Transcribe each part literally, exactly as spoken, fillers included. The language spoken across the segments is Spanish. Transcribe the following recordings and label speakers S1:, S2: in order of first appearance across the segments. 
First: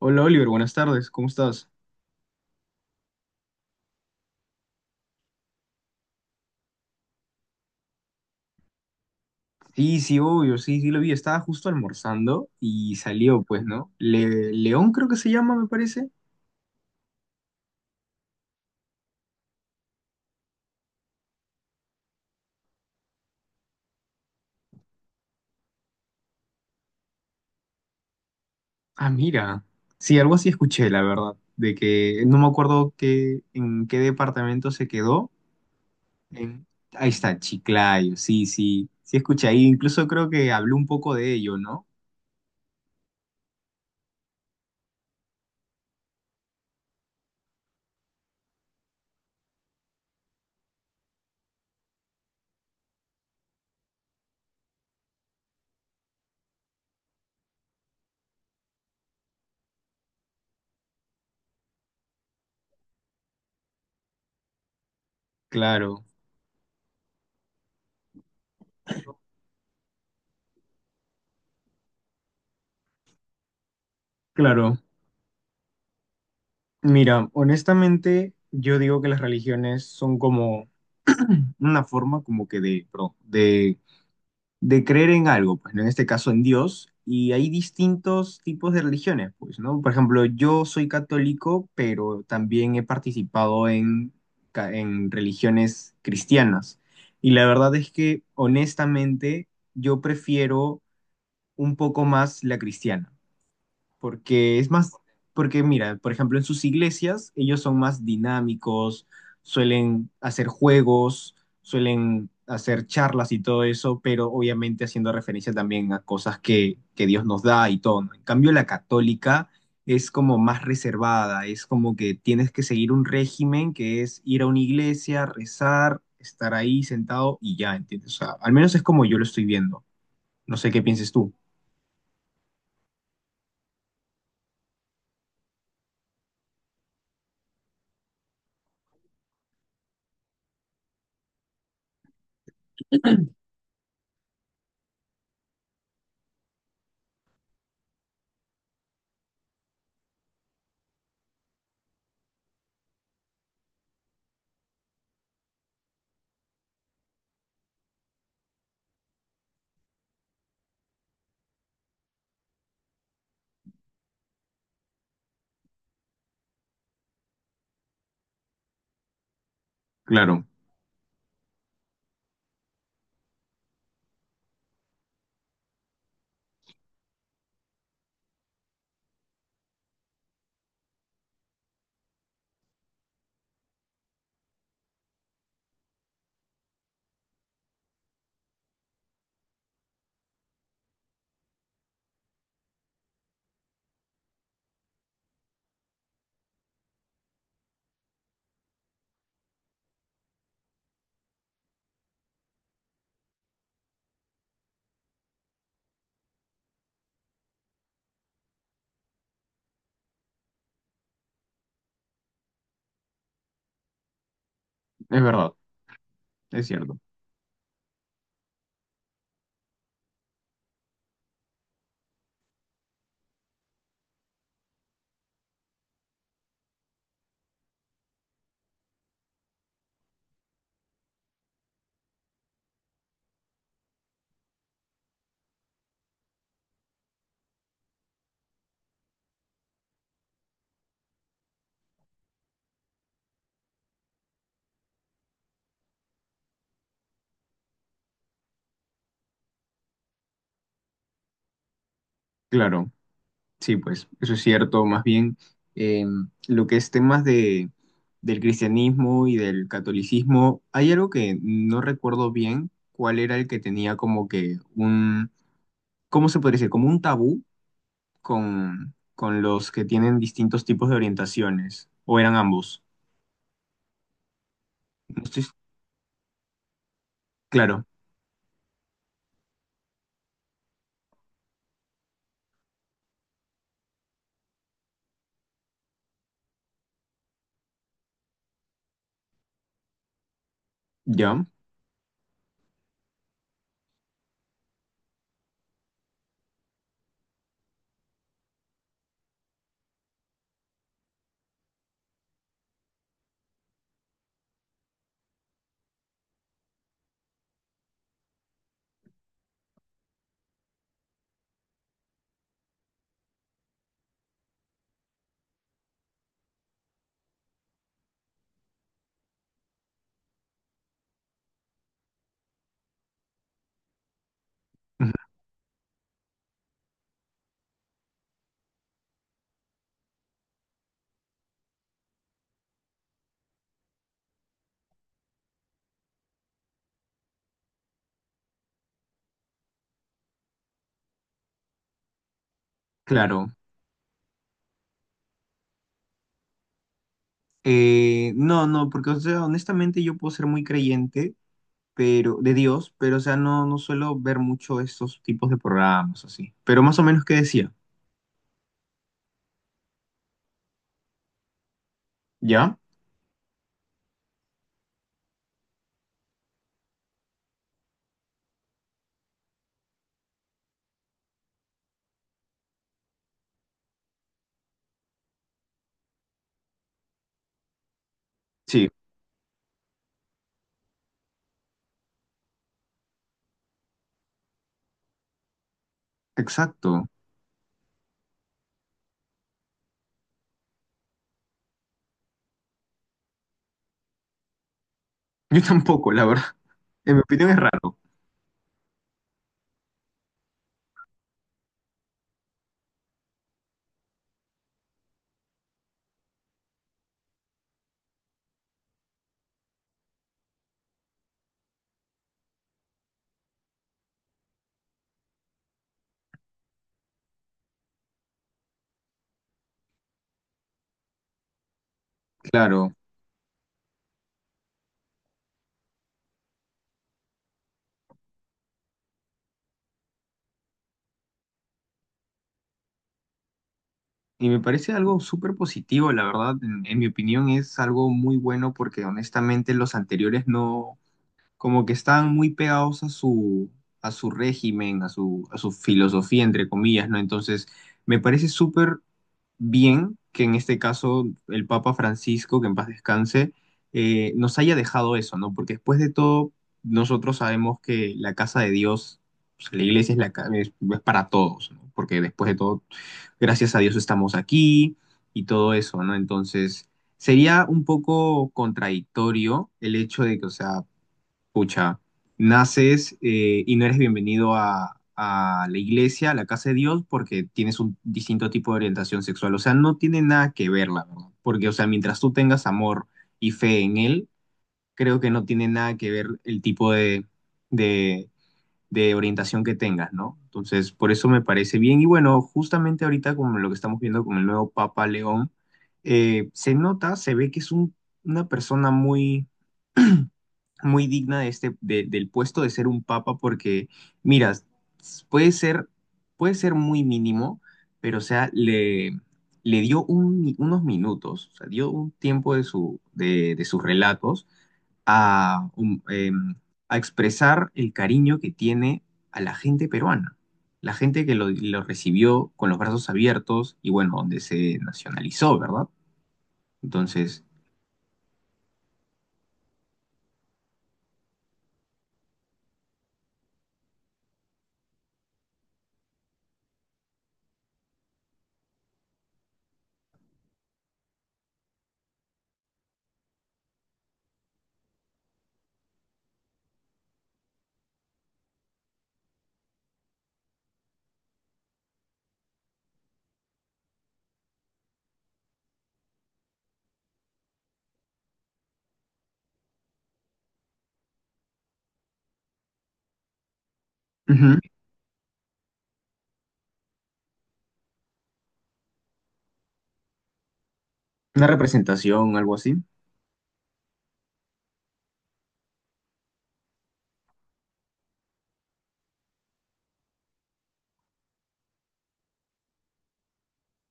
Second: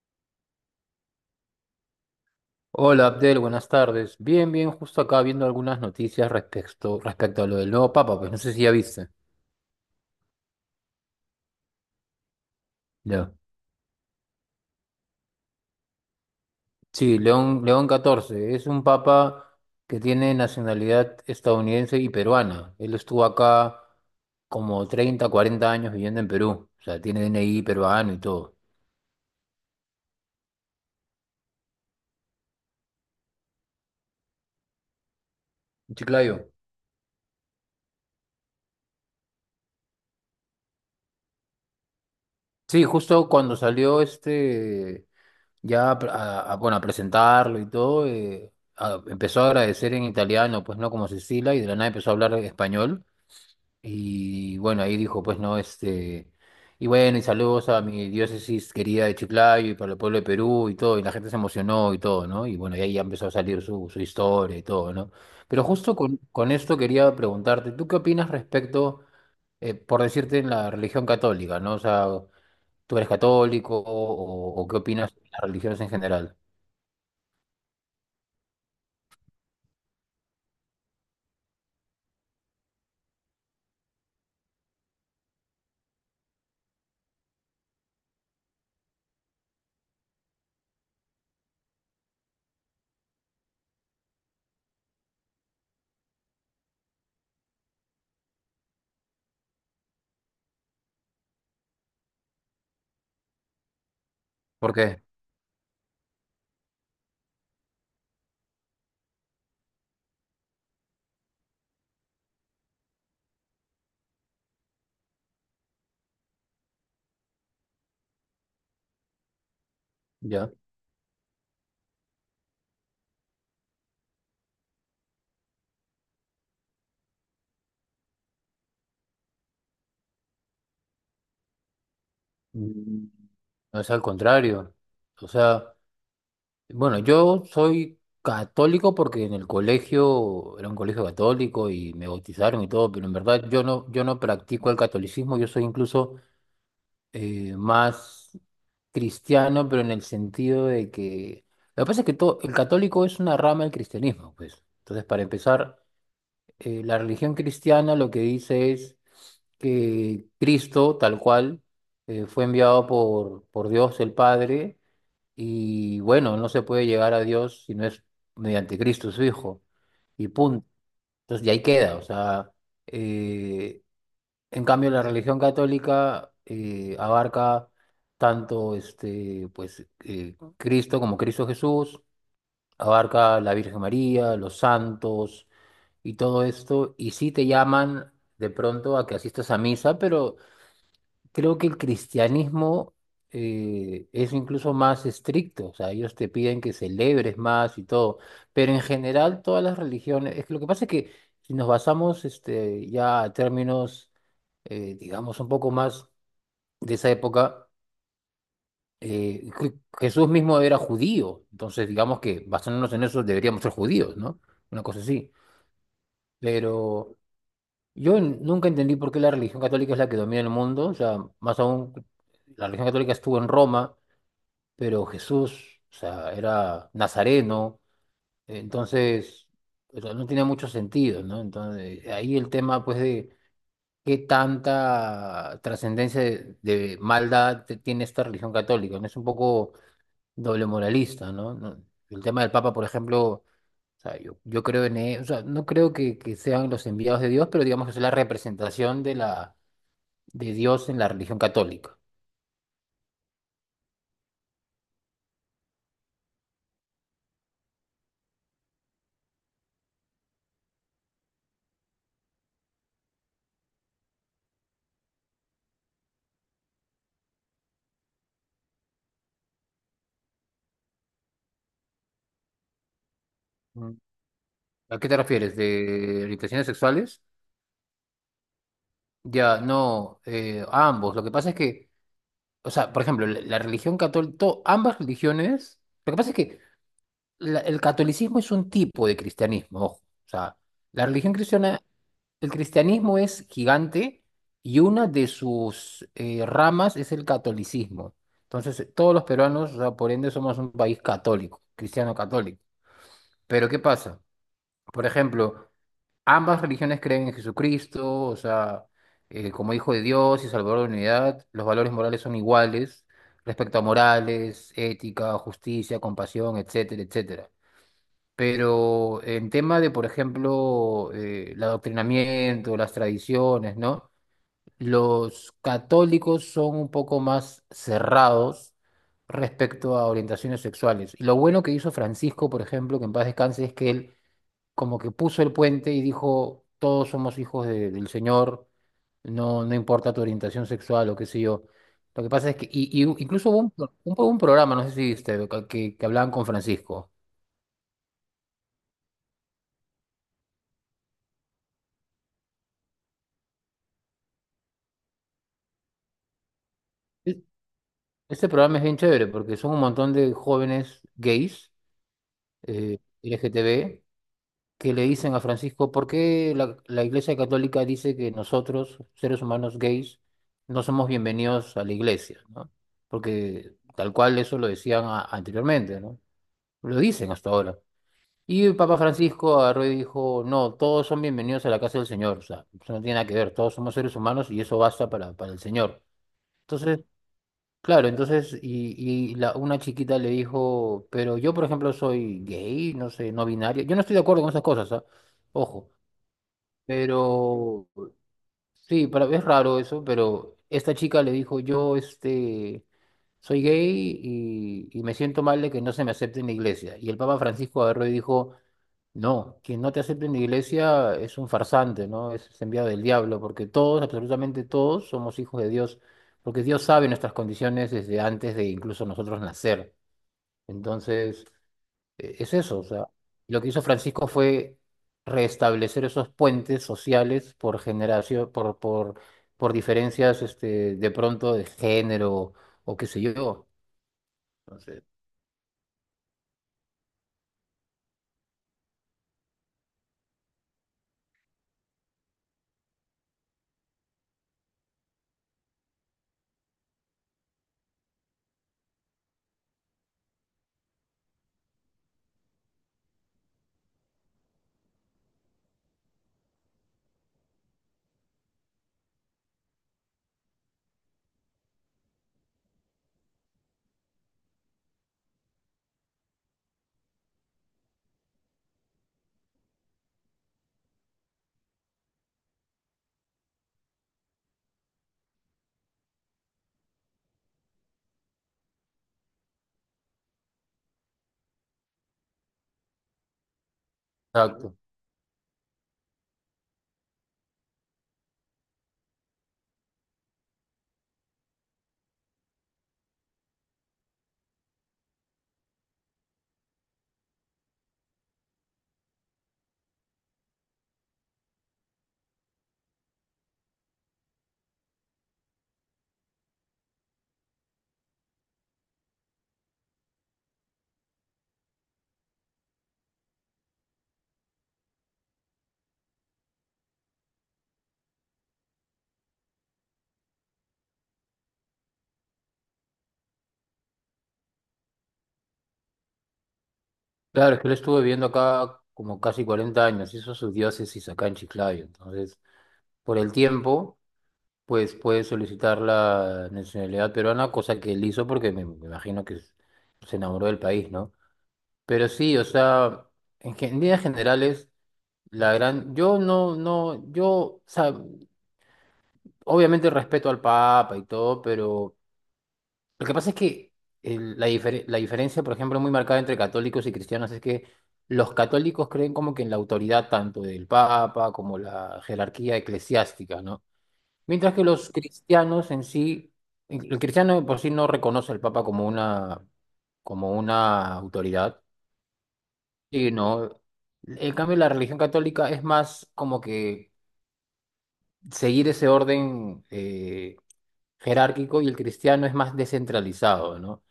S1: Hola Oliver, buenas tardes, ¿cómo estás?
S2: Hola Abdel, buenas tardes. Bien, bien, justo acá viendo algunas noticias respecto, respecto a lo del nuevo papa, pues no sé si ya viste.
S1: Sí, sí, obvio, sí, sí lo vi, estaba justo almorzando y
S2: Ya.
S1: salió, pues, ¿no? Le- León creo que se llama, me parece.
S2: Sí, León, León catorce. Es un papa que tiene nacionalidad estadounidense y peruana. Él estuvo acá como treinta, cuarenta años viviendo en Perú. O sea, tiene D N I peruano y todo.
S1: Ah, mira, sí, algo así escuché, la verdad, de que no me acuerdo qué, en qué departamento se quedó.
S2: Chiclayo.
S1: En... Ahí está, Chiclayo, sí, sí, sí escuché ahí, incluso creo que habló un poco de ello, ¿no?
S2: Sí, justo cuando salió este. Ya a, a- bueno, a presentarlo y todo, eh, a- empezó a agradecer en italiano, pues no como Cecilia, y de la nada empezó a hablar español. Y bueno, ahí dijo, pues no, este, y bueno, y saludos a mi diócesis querida de Chiclayo y para el pueblo de Perú y todo, y la gente se emocionó y todo, ¿no? Y bueno, y ahí ya empezó a salir su, su historia y todo, ¿no? Pero justo
S1: Claro,
S2: con, con esto quería preguntarte, ¿tú qué opinas respecto, eh, por decirte, en la religión católica?, ¿no? O sea, ¿tú eres católico o o
S1: claro.
S2: qué opinas de las religiones en general?
S1: Mira, honestamente, yo digo que las religiones son como una forma como que de, perdón, de de creer en algo, pues, ¿no? En este caso en Dios, y hay distintos tipos de religiones, pues, ¿no? Por ejemplo, yo soy católico, pero también he participado en, ca- en religiones cristianas. Y la verdad es que, honestamente, yo prefiero un poco más la cristiana porque es
S2: ¿Por
S1: más,
S2: qué?
S1: porque mira, por ejemplo, en sus iglesias ellos son más dinámicos, suelen hacer juegos, suelen hacer charlas y todo eso, pero obviamente haciendo referencia también a cosas que, que Dios nos da y todo, ¿no? En cambio, la católica es como
S2: Ya.
S1: más reservada, es como que tienes que seguir un régimen que es ir a una iglesia, rezar, estar ahí sentado y ya, ¿entiendes? O sea, al menos es como yo lo estoy viendo. No sé qué pienses tú.
S2: Mm, No, es al contrario. O sea, bueno, yo soy católico porque en el colegio era un colegio católico y me bautizaron y todo, pero en verdad yo no, yo no practico el catolicismo, yo soy incluso eh, más cristiano, pero en el sentido de que. Lo que pasa es que todo, el católico es una rama del cristianismo, pues. Entonces, para empezar, eh, la religión cristiana lo que dice es que Cristo, tal cual, eh, fue enviado por, por Dios el Padre, y bueno, no se puede llegar a Dios si no es mediante Cristo, su Hijo, y
S1: Claro,
S2: punto. Entonces, de ahí queda, o sea, eh, en cambio la religión católica eh, abarca tanto este, pues, eh, Cristo como Cristo Jesús, abarca la Virgen María, los santos y todo esto, y sí te llaman de pronto a que asistas a misa, pero creo que el cristianismo eh, es incluso más estricto, o sea, ellos te piden que celebres más y todo, pero en general todas las religiones, es que lo que pasa es que si nos basamos este, ya a términos, eh, digamos, un poco más de esa época, eh, Je- Jesús mismo era judío, entonces digamos que basándonos en eso deberíamos ser judíos, ¿no? Una cosa
S1: es
S2: así,
S1: verdad, es cierto.
S2: pero. Yo n- nunca entendí por qué la religión católica es la que domina el mundo, o sea, más aún, la religión católica estuvo en Roma, pero Jesús, o sea, era nazareno, entonces, o sea, no tenía mucho sentido, ¿no? Entonces, ahí el tema, pues, de qué tanta trascendencia de, de maldad te- tiene esta religión católica, ¿no? Es un poco doble moralista, ¿no? No- El tema del Papa, por ejemplo. O sea, yo, yo creo en él, o sea, no creo que, que sean los enviados de Dios, pero digamos que es la representación de la, de Dios en la religión católica.
S1: Claro. Sí, pues eso es cierto. Más bien, eh, lo que es temas de, del cristianismo y del catolicismo, hay algo que no recuerdo bien cuál era el que tenía como que un, ¿cómo se podría decir? Como un tabú con, con los que tienen distintos tipos de orientaciones, o eran ambos.
S2: Mm. ¿A qué te
S1: No estoy
S2: refieres? ¿De orientaciones sexuales?
S1: claro,
S2: Ya, no, eh, ambos. Lo que pasa es que, o sea, por ejemplo, la, la religión católica, ambas religiones, lo que pasa es que la- el catolicismo es un tipo de cristianismo, ojo. O sea, la religión
S1: ¿ya?
S2: cristiana, el cristianismo es gigante y una de sus eh, ramas es el catolicismo. Entonces, eh, todos los peruanos, o sea, por ende, somos un país católico, cristiano católico. Pero, ¿qué pasa? Por ejemplo, ambas religiones creen en Jesucristo, o sea, eh, como Hijo de Dios y Salvador de la unidad. Los valores morales son iguales respecto a morales, ética, justicia, compasión, etcétera, etcétera. Pero en tema de, por ejemplo, eh, el adoctrinamiento, las tradiciones, ¿no?
S1: Ujú.
S2: Los católicos son un poco más cerrados respecto a orientaciones sexuales. Y lo bueno que hizo Francisco, por ejemplo, que en paz descanse, es que él como que puso el puente y dijo, todos somos hijos de- del Señor, no, no importa tu orientación sexual o qué sé yo. Lo que pasa es que, y, y incluso
S1: Claro.
S2: hubo un, pro- un, un programa, no sé si viste, que, que hablaban con Francisco.
S1: Eh, no, no, porque, o sea, honestamente yo puedo ser muy creyente pero de Dios, pero, o sea, no, no suelo ver mucho esos tipos de programas así. Pero más o menos qué
S2: E-
S1: decía,
S2: Este programa es bien chévere porque son un montón de jóvenes gays,
S1: ¿ya?
S2: eh, L G T B, que le dicen a Francisco, ¿por qué la, la Iglesia Católica dice que nosotros, seres humanos gays, no somos bienvenidos a la iglesia?, ¿no? Porque tal cual eso lo decían a- anteriormente, ¿no? Lo dicen hasta ahora. Y el
S1: Sí,
S2: Papa Francisco agarró y dijo, no, todos son bienvenidos a la casa del Señor. O sea, eso no tiene nada que ver, todos somos seres humanos y eso basta para, para el Señor. Entonces,
S1: exacto.
S2: claro, entonces, y, y la, una chiquita le dijo, pero yo, por ejemplo, soy gay, no sé, no binario. Yo no estoy de acuerdo con esas cosas, ¿ah?
S1: Yo
S2: Ojo.
S1: tampoco, la verdad. En mi opinión es
S2: Pero
S1: raro,
S2: sí, para, es raro eso, pero esta chica le dijo, yo, este soy gay y, y me siento mal de que no se me acepte en la iglesia. Y el Papa Francisco agarró y dijo, no, quien no te acepte en la iglesia es un farsante, ¿no? Es, es enviado del diablo, porque todos, absolutamente todos, somos hijos de Dios, porque Dios sabe nuestras condiciones desde antes de incluso nosotros nacer. Entonces, e- es eso, o
S1: claro.
S2: sea, lo que hizo Francisco fue restablecer esos puentes sociales por generación, por, por, por diferencias, este, de pronto de género o qué sé yo.
S1: Y me parece
S2: Entonces.
S1: algo súper positivo, la verdad. En, en mi opinión es algo muy bueno porque honestamente los anteriores no, como que estaban muy pegados a su, a su régimen, a su, a su filosofía, entre comillas, ¿no? Entonces, me parece súper bien que en este caso el Papa Francisco, que en paz descanse, eh, nos haya dejado eso, ¿no? Porque después de todo, nosotros sabemos que la casa de Dios, pues, la iglesia es, la, ca- es, es para todos, ¿no? Porque después de todo, gracias a Dios estamos aquí y todo eso, ¿no? Entonces, sería un poco contradictorio el hecho de que, o sea, escucha, naces eh, y no eres bienvenido a, a la iglesia, a la casa de Dios, porque tienes un distinto tipo de orientación sexual. O sea, no tiene nada que ver, la verdad. Porque, o sea, mientras tú tengas amor y fe en Él,
S2: Exacto.
S1: creo que no tiene nada que ver el tipo de, de, de orientación que tengas, ¿no? Entonces, por eso me parece bien. Y bueno, justamente ahorita, como lo que estamos viendo con el nuevo Papa León, eh, se nota, se ve que es un- una persona muy muy digna de este, de- del puesto de ser un papa, porque, mira, s- puede ser, puede ser muy mínimo, pero, o sea, le, le dio un- mi- unos minutos, o sea, dio un tiempo de, su, de, de sus relatos a, um, em, a expresar el cariño que tiene a la gente peruana, la gente que lo, lo recibió con los brazos abiertos y, bueno, donde se nacionalizó, ¿verdad? Entonces,
S2: Claro, es que él estuvo viviendo acá como casi cuarenta años, hizo su diócesis acá en Chiclayo. Entonces, por el tiempo, pues puede solicitar la nacionalidad peruana, cosa que él hizo porque me, me imagino que se enamoró del país, ¿no? Pero sí, o sea, en, gen- en líneas generales, la gran. Yo no, no, yo, o sea, obviamente respeto al Papa y todo, pero. Lo que pasa es que el- la, difere- la diferencia, por ejemplo, muy marcada entre católicos y cristianos es que los católicos creen como que en la autoridad tanto del Papa como la jerarquía eclesiástica, ¿no? Mientras
S1: ujú,
S2: que los cristianos en sí, el cristiano de por sí no reconoce al Papa como una, como una
S1: una
S2: autoridad,
S1: representación, algo así,
S2: sino, en cambio, la religión católica es más como que seguir ese orden. eh, jerárquico, y el cristiano es más descentralizado, ¿no?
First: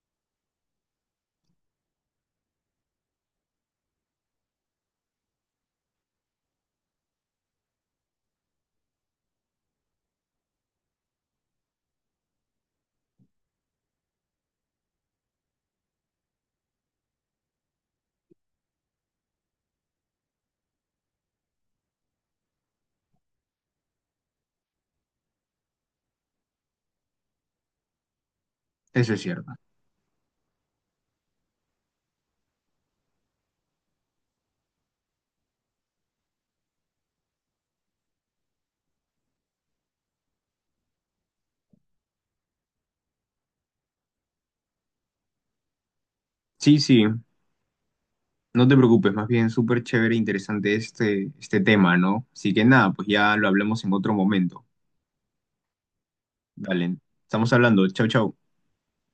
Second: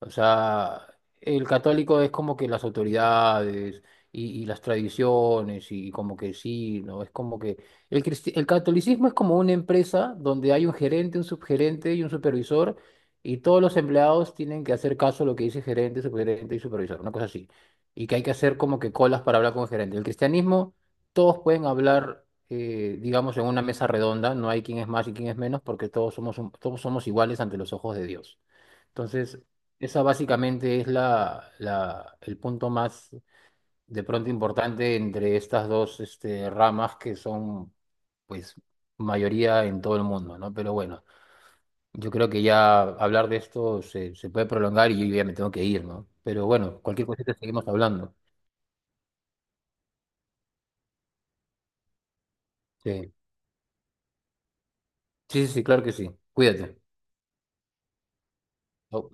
S2: O sea, el católico es como que las autoridades y, y las tradiciones y, como que sí, ¿no? Es como que el, cristi- el catolicismo es como una empresa donde hay un gerente, un subgerente y un supervisor, y todos los empleados tienen que hacer caso a lo que dice gerente, subgerente y supervisor, una cosa así. Y que hay que hacer como que colas para hablar con el gerente. El cristianismo todos pueden hablar, eh, digamos, en una mesa redonda, no hay quien es más y quien es menos, porque todos somos, un- todos somos iguales ante los ojos de Dios.
S1: eso es
S2: Entonces,
S1: cierto.
S2: esa básicamente es la, la- el punto más de pronto importante entre estas dos, este, ramas que son, pues, mayoría en todo el mundo, ¿no? Pero bueno, yo creo que ya hablar de esto se, se puede prolongar y yo ya me tengo que ir, ¿no? Pero
S1: Sí,
S2: bueno,
S1: sí,
S2: cualquier cosita seguimos hablando.
S1: no te preocupes, más bien súper chévere e interesante este, este tema, ¿no? Así que nada, pues
S2: Sí,
S1: ya lo hablamos en otro momento.
S2: sí, sí, sí, claro que sí. Cuídate.
S1: Dale, estamos hablando, chau, chau.
S2: Chau.